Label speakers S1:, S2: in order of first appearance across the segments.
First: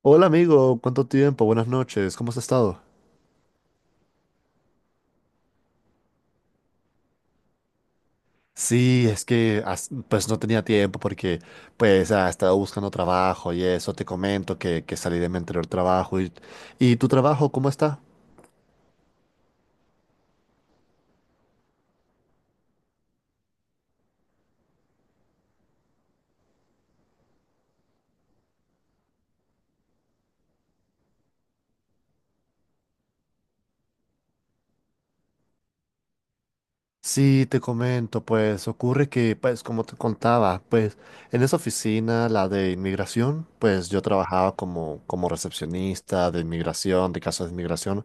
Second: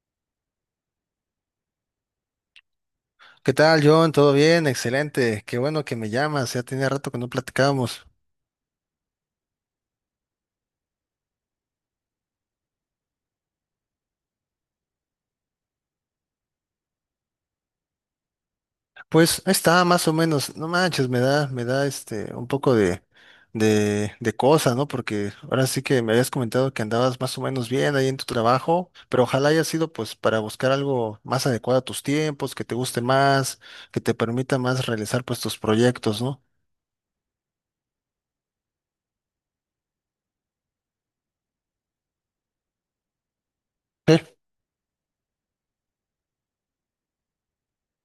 S1: Hola amigo, ¿cuánto tiempo? Buenas noches, ¿cómo has estado?
S2: ¿Qué tal, John? ¿Todo bien? Excelente. Qué bueno que me llamas. Ya tenía rato que no platicábamos.
S1: Sí, es que pues no tenía tiempo porque pues estaba buscando trabajo y eso, te comento que salí de mi anterior trabajo y tu trabajo, ¿cómo está?
S2: Pues ahí está, más o menos. No manches, me da este un poco de cosa, ¿no? Porque ahora sí que me habías comentado que andabas más o menos bien ahí en tu trabajo, pero ojalá haya sido pues para buscar algo más adecuado a tus tiempos, que te guste más, que te permita más realizar pues tus proyectos, ¿no?
S1: Sí, te comento, pues ocurre que, pues como te contaba, pues en esa oficina, la de inmigración, pues yo trabajaba como recepcionista de inmigración, de casos de inmigración,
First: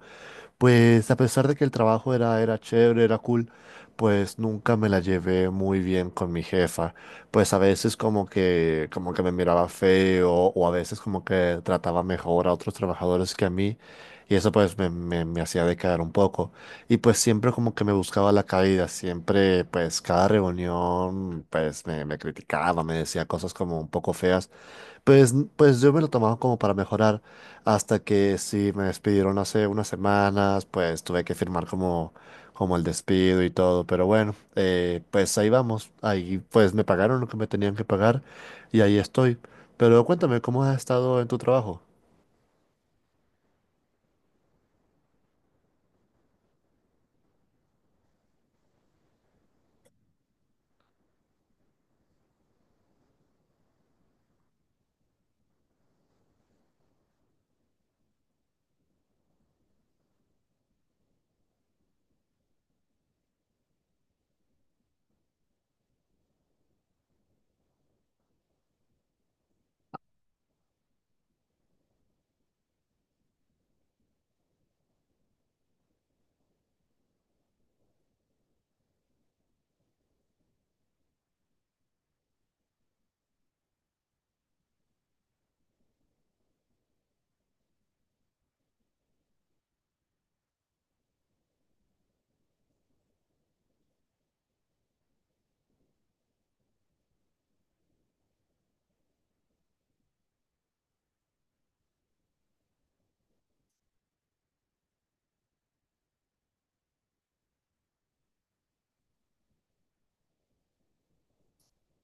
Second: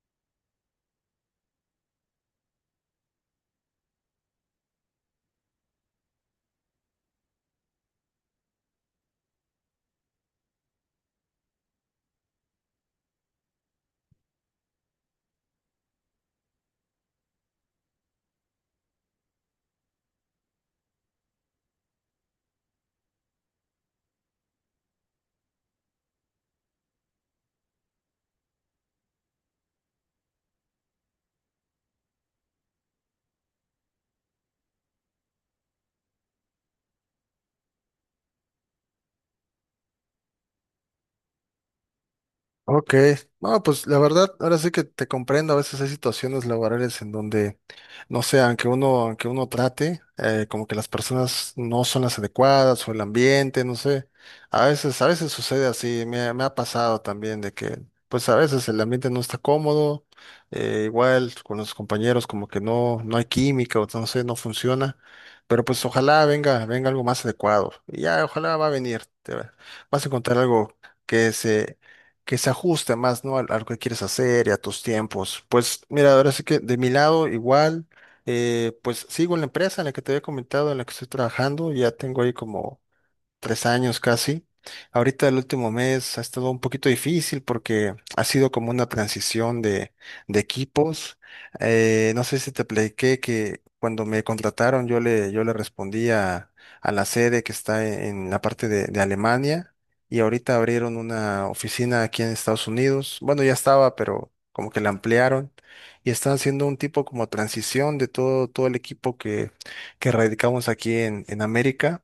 S1: pues a pesar de que el trabajo era chévere, era cool, pues nunca me la llevé muy bien con mi jefa. Pues a veces como que me miraba feo o a veces como que trataba mejor a otros trabajadores que a mí y eso pues me hacía decaer un poco. Y pues siempre como que me buscaba la caída, siempre pues cada reunión me criticaba, me decía cosas como un poco feas. Pues yo me lo tomaba como para mejorar hasta que sí me despidieron hace unas semanas, pues tuve que firmar como el despido y todo, pero bueno, pues ahí vamos, ahí pues me pagaron lo que me tenían que pagar y ahí estoy. Pero cuéntame, ¿cómo has estado en tu trabajo?
S2: Ok, no, pues la verdad, ahora sí que te comprendo, a veces hay situaciones laborales en donde, no sé, aunque uno trate, como que las personas no son las adecuadas o el ambiente, no sé, a veces sucede así, me ha pasado también de que, pues a veces el ambiente no está cómodo, igual con los compañeros como que no hay química o no sé, no funciona, pero pues ojalá venga algo más adecuado, y ya, ojalá va a venir, vas a encontrar algo que se que se ajuste más, ¿no? A lo que quieres hacer y a tus tiempos. Pues mira, ahora sí que de mi lado igual, pues sigo en la empresa en la que te había comentado, en la que estoy trabajando, ya tengo ahí como tres años casi. Ahorita el último mes ha estado un poquito difícil porque ha sido como una transición de equipos. No sé si te platiqué que cuando me contrataron yo le respondí a la sede que está en la parte de Alemania y ahorita abrieron una oficina aquí en Estados Unidos. Bueno, ya estaba, pero como que la ampliaron y están haciendo un tipo como transición de todo, todo el equipo que radicamos aquí en América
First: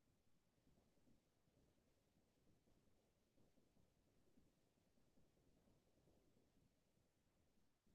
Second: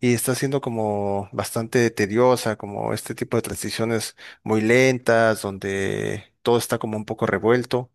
S2: y está siendo como bastante tediosa, como este tipo de transiciones muy lentas, donde todo está como un poco revuelto.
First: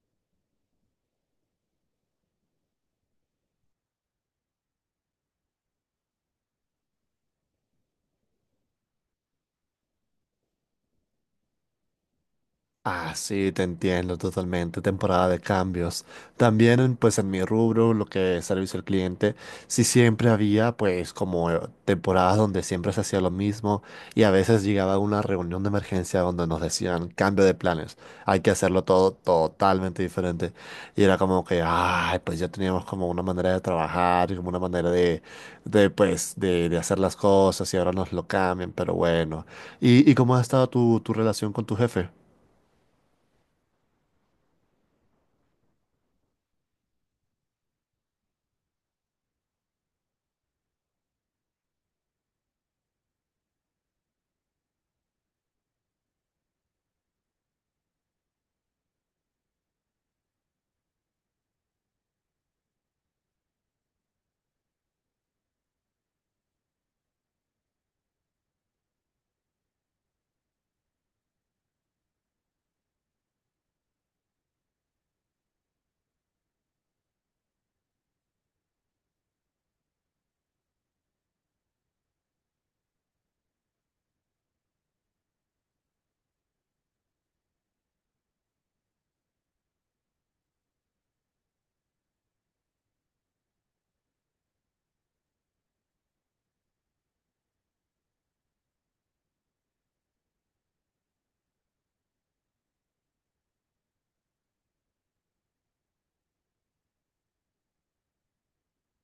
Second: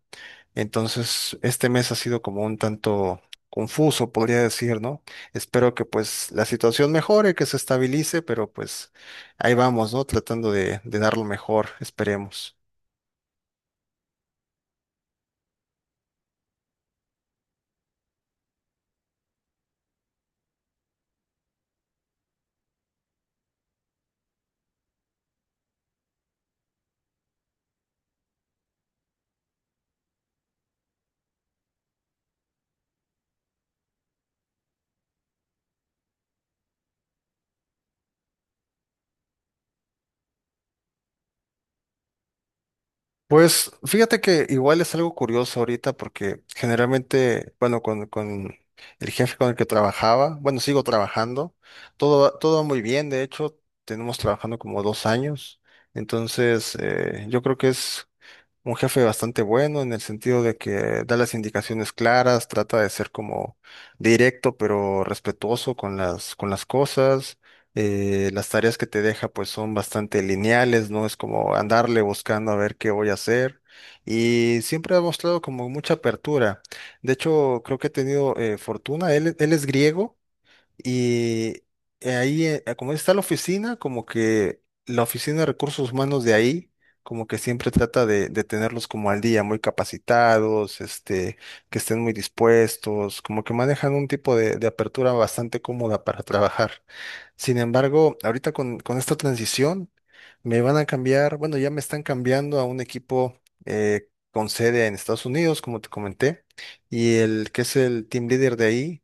S2: Entonces, este mes ha sido como un tanto confuso, podría decir, ¿no? Espero que pues la situación mejore, que se estabilice, pero pues ahí vamos, ¿no? Tratando de dar lo mejor, esperemos.
S1: Ah, sí, te entiendo totalmente. Temporada de cambios. También, pues, en mi rubro, lo que es servicio al cliente, sí siempre había, pues, como temporadas donde siempre se hacía lo mismo y a veces llegaba una reunión de emergencia donde nos decían cambio de planes. Hay que hacerlo todo totalmente diferente. Y era como que, ay, pues ya teníamos como una manera de trabajar y como una manera de pues, de hacer las cosas y ahora nos lo cambian, pero bueno. ¿ y cómo ha estado tu relación con tu jefe?
S2: Pues fíjate que igual es algo curioso ahorita porque generalmente, bueno, con el jefe con el que trabajaba, bueno, sigo trabajando, todo, todo va muy bien, de hecho, tenemos trabajando como dos años, entonces yo creo que es un jefe bastante bueno en el sentido de que da las indicaciones claras, trata de ser como directo pero respetuoso con las cosas. Las tareas que te deja pues son bastante lineales, no es como andarle buscando a ver qué voy a hacer. Y siempre ha mostrado como mucha apertura. De hecho, creo que he tenido fortuna. Él es griego. Y como está la oficina, como que la oficina de recursos humanos de ahí, como que siempre trata de tenerlos como al día, muy capacitados, este, que estén muy dispuestos, como que manejan un tipo de apertura bastante cómoda para trabajar. Sin embargo, ahorita con esta transición, me van a cambiar, bueno, ya me están cambiando a un equipo con sede en Estados Unidos, como te comenté, y el que es el team leader de ahí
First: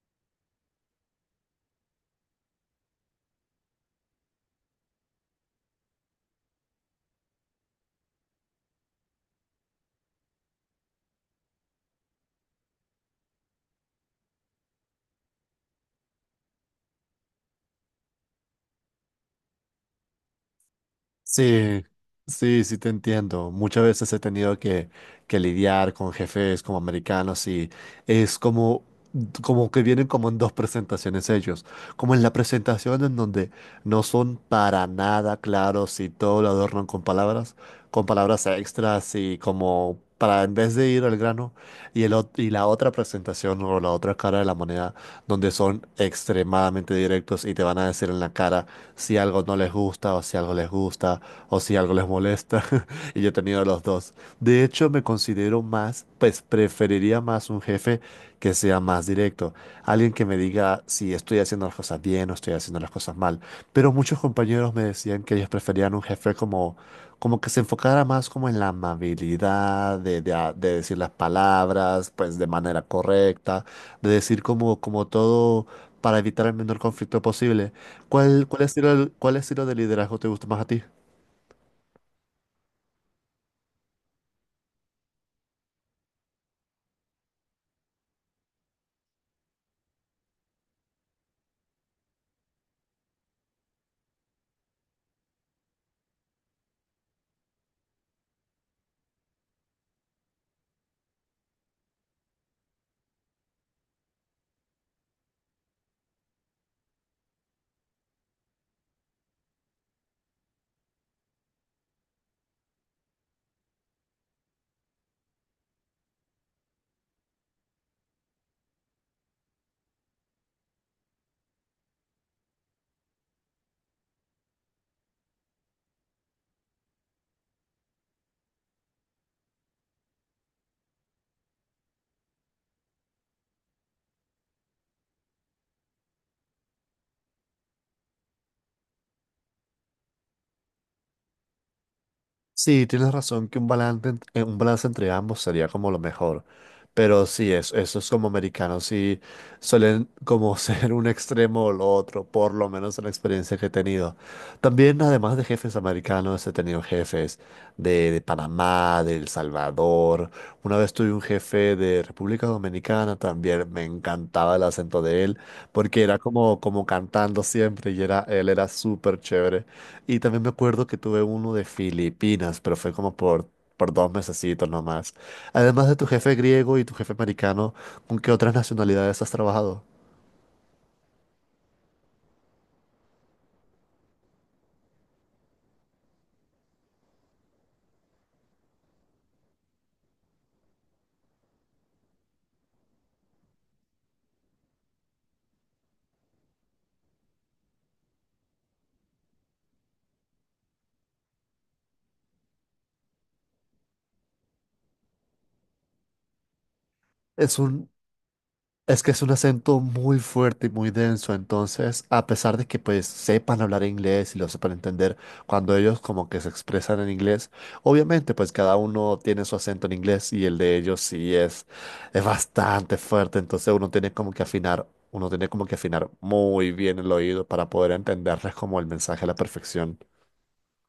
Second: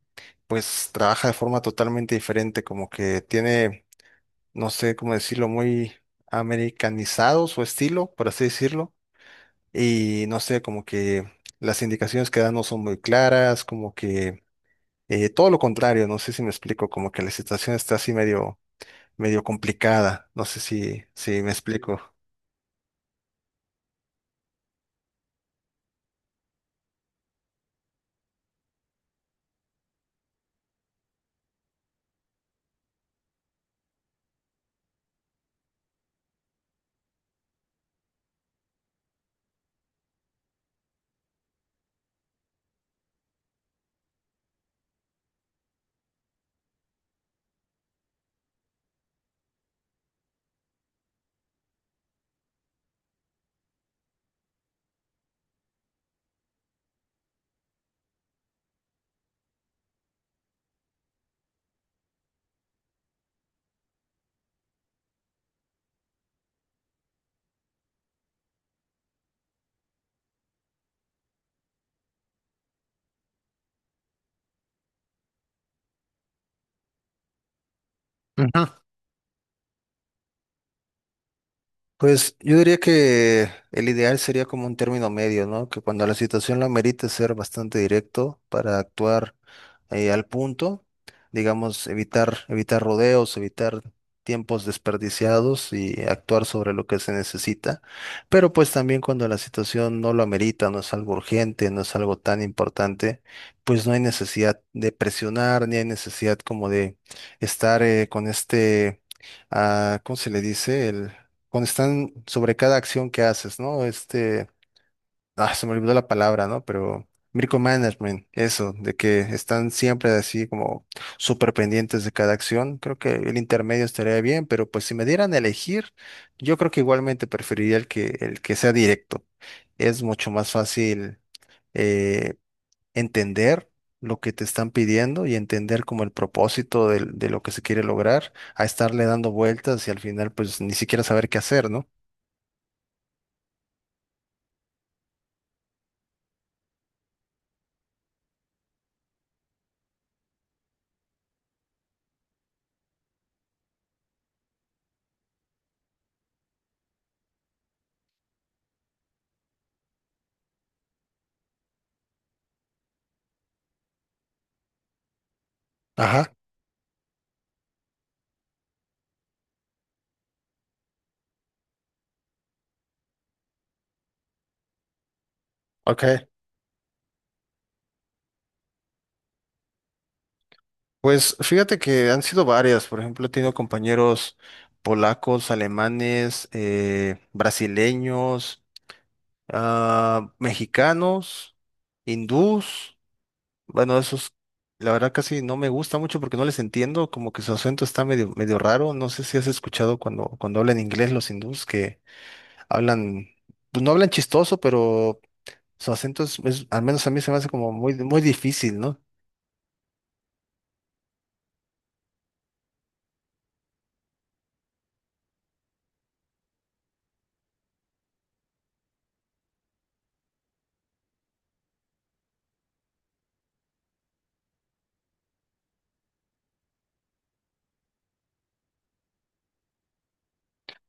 S2: pues trabaja de forma totalmente diferente, como que tiene, no sé cómo decirlo, muy americanizado su estilo, por así decirlo, y no sé, como que las indicaciones que da no son muy claras, como que todo lo contrario, no sé si me explico, como que la situación está así medio, medio complicada, no sé si me
S1: Sí,
S2: explico.
S1: sí, sí te entiendo. Muchas veces he tenido que lidiar con jefes como americanos y es como, como que vienen como en dos presentaciones ellos. Como en la presentación en donde no son para nada claros y todo lo adornan con palabras extras y como para en vez de ir al grano. Y la otra presentación o la otra cara de la moneda donde son extremadamente directos y te van a decir en la cara si algo no les gusta o si algo les gusta o si algo les molesta. Y yo he tenido los dos. De hecho, me considero más, pues preferiría más un jefe que sea más directo. Alguien que me diga si estoy haciendo las cosas bien o estoy haciendo las cosas mal. Pero muchos compañeros me decían que ellos preferían un jefe como que se enfocara más como en la amabilidad, de decir las palabras, pues de manera correcta, de decir como, como todo para evitar el menor conflicto posible. ¿ cuál
S2: Ujú.
S1: estilo, ¿cuál estilo de liderazgo te gusta más a ti?
S2: Pues yo diría que el ideal sería como un término medio, ¿no? Que cuando la situación lo amerite ser bastante directo para actuar al punto, digamos, evitar rodeos, evitar tiempos desperdiciados y actuar sobre lo que se necesita. Pero pues también cuando la situación no lo amerita, no es algo urgente, no es algo tan importante, pues no hay necesidad de presionar, ni hay necesidad como de estar con este, ah, ¿cómo se le dice? Cuando están sobre cada acción que haces, ¿no? Este, ah, se me olvidó la palabra, ¿no? Pero micromanagement, eso, de que están siempre así como súper pendientes de cada acción. Creo que el intermedio estaría bien, pero pues si me dieran a elegir, yo creo que igualmente preferiría el que sea directo. Es mucho más fácil eh, entender lo que te están pidiendo y entender como el propósito de lo que se quiere lograr, a estarle dando vueltas y al final pues ni siquiera saber qué hacer, ¿no?
S1: Sí, tienes razón que un balance, un balance entre ambos sería como lo mejor. Pero sí, es, eso es como americanos, sí suelen como ser un extremo o lo otro, por lo menos en la experiencia que he tenido. También, además de jefes americanos, he tenido jefes de Panamá, de El Salvador. Una vez tuve un jefe de República Dominicana, también me encantaba el acento de él, porque era
S2: Ajá.
S1: como, como cantando siempre y era, él era súper chévere. Y también me acuerdo que tuve uno de Filipinas, pero fue como por dos mesecitos nomás. Además de
S2: Ok,
S1: tu jefe griego y tu jefe americano, ¿con qué otras nacionalidades has trabajado?
S2: pues fíjate que han sido varias, por ejemplo, he tenido compañeros polacos, alemanes, brasileños, ah, mexicanos, hindús, bueno, esos la verdad casi no me gusta mucho porque no les entiendo, como que su acento está medio, medio raro, no sé si has escuchado cuando hablan inglés los hindús que hablan, pues no hablan chistoso, pero su acento al menos a mí se me hace
S1: Es
S2: como
S1: un
S2: muy, muy difícil, ¿no?
S1: Es que es un acento muy fuerte y muy denso, entonces, a pesar de que pues sepan hablar inglés y lo sepan entender, cuando ellos como que se expresan en inglés, obviamente pues cada uno tiene su acento en inglés y el de ellos sí es bastante fuerte, entonces uno tiene como que afinar, uno tiene como que afinar muy bien el oído para poder entenderles como el mensaje a la perfección.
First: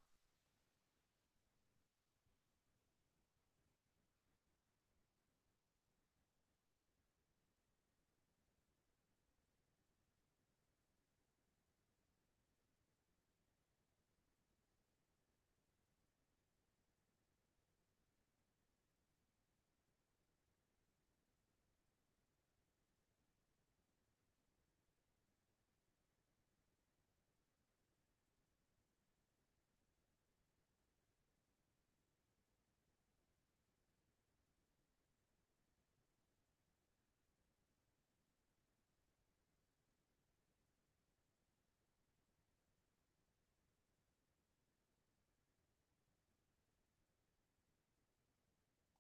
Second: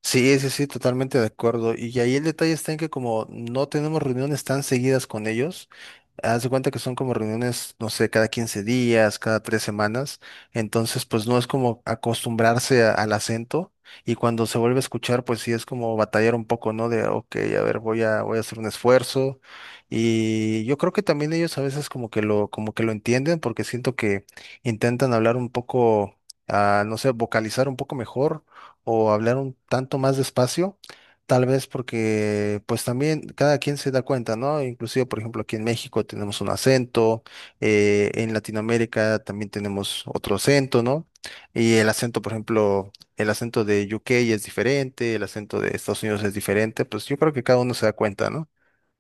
S2: Sí, sí, sí, totalmente de acuerdo. Y ahí el detalle está en que como no tenemos reuniones tan seguidas con ellos, haz de cuenta que son como reuniones, no sé, cada 15 días, cada tres semanas. Entonces, pues no es como acostumbrarse al acento. Y cuando se vuelve a escuchar, pues sí es como batallar un poco, ¿no? De, ok, a ver, voy a hacer un esfuerzo. Y yo creo que también ellos a veces como que lo entienden, porque siento que intentan hablar un poco, ah, no sé, vocalizar un poco mejor o hablar un tanto más despacio, tal vez porque pues también cada quien se da cuenta, ¿no? Inclusive, por ejemplo, aquí en México tenemos un acento, en Latinoamérica también tenemos otro acento, ¿no? Y el acento, por ejemplo, el acento de UK es diferente, el acento de Estados Unidos es diferente, pues yo creo que cada uno se da cuenta, ¿no?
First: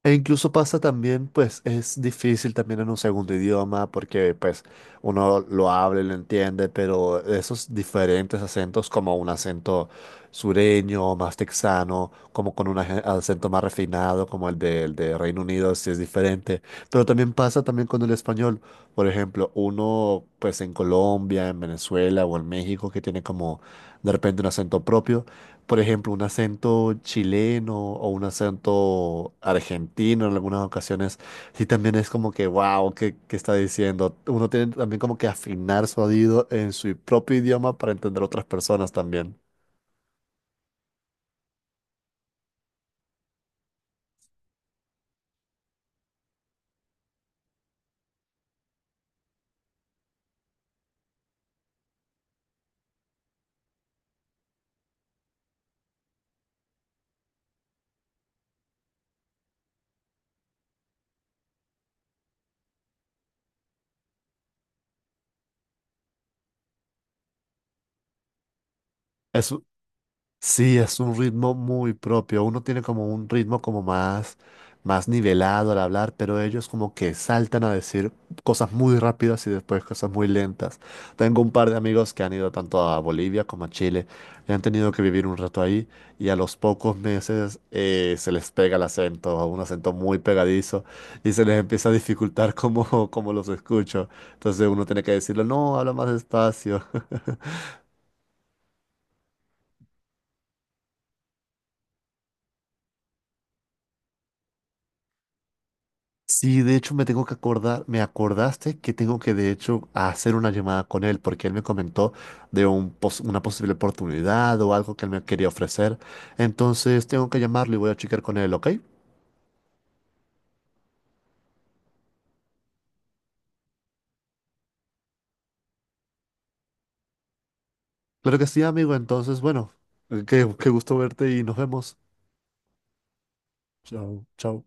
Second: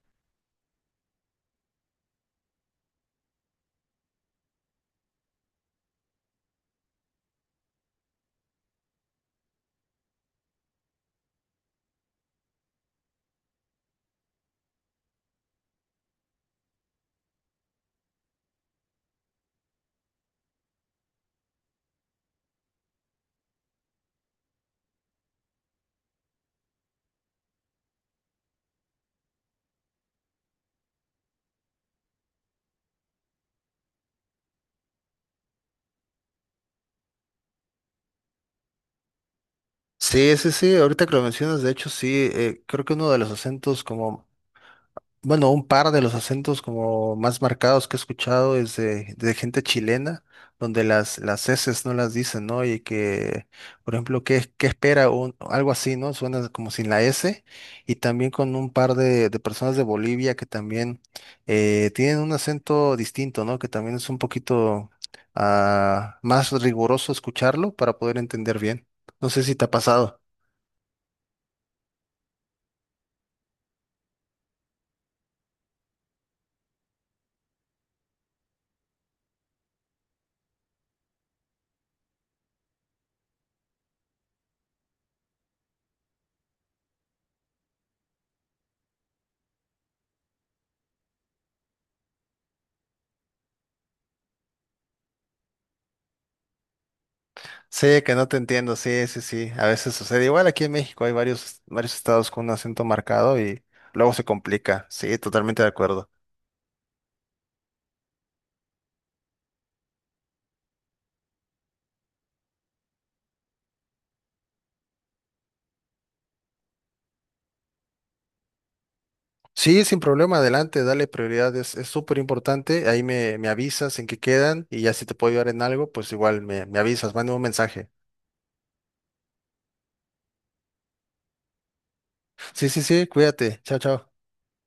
S1: E incluso pasa también, pues es difícil también en un segundo idioma porque pues uno lo habla y lo entiende, pero esos diferentes acentos como un acento sureño, más texano, como con un acento más refinado como el del de Reino Unido, sí es diferente. Pero también pasa también con el español. Por ejemplo, uno pues en Colombia, en Venezuela o en México que tiene como de repente un acento propio por ejemplo, un acento chileno o un acento argentino en algunas ocasiones, sí también es como que, wow, ¿ qué está diciendo? Uno tiene también como que afinar su oído en su propio idioma para entender a otras personas también.
S2: Sí, sí, sí, ahorita que lo mencionas, de hecho, sí, creo que uno de los acentos como bueno, un par de los acentos como más marcados que he escuchado es de gente chilena, donde las eses no las dicen, ¿no? Y que, por ejemplo, ¿qué, qué espera? Un, algo así, ¿no? Suena como sin la S. Y también con un par de personas de Bolivia que también tienen un acento distinto, ¿no? Que también es un poquito ah, más riguroso escucharlo para poder entender bien. No sé
S1: Es,
S2: si te ha pasado.
S1: Sí, es un ritmo muy propio. Uno tiene como un ritmo como más nivelado al hablar, pero ellos como que saltan a decir cosas muy rápidas y después cosas muy lentas. Tengo un par de amigos que han ido tanto a Bolivia como a Chile y han tenido que vivir un rato ahí y a los pocos meses se les pega el acento, un acento muy pegadizo y se les empieza a dificultar como, como los escucho. Entonces uno tiene que decirlo, no, habla más despacio.
S2: Sí, que no te entiendo, sí, sí, sí. A veces sucede. Igual aquí en México hay varios, varios estados con un acento marcado y luego se complica. Sí, totalmente de acuerdo.
S1: Sí, de hecho me tengo que acordar, me acordaste que tengo que de hecho hacer una llamada con él porque él me comentó de un una posible oportunidad o algo que él me quería ofrecer. Entonces tengo que llamarlo y voy a checar con él, ¿ok?
S2: Sí, sin problema, adelante, dale prioridad, es súper importante. Ahí me avisas en qué quedan y ya si te puedo ayudar en algo, pues igual me avisas, mándame un mensaje.
S1: Claro que sí, amigo. Entonces, bueno, qué gusto verte y nos vemos.
S2: Sí, sí, sí, cuídate. Chao, chao.
S1: Chao, chao.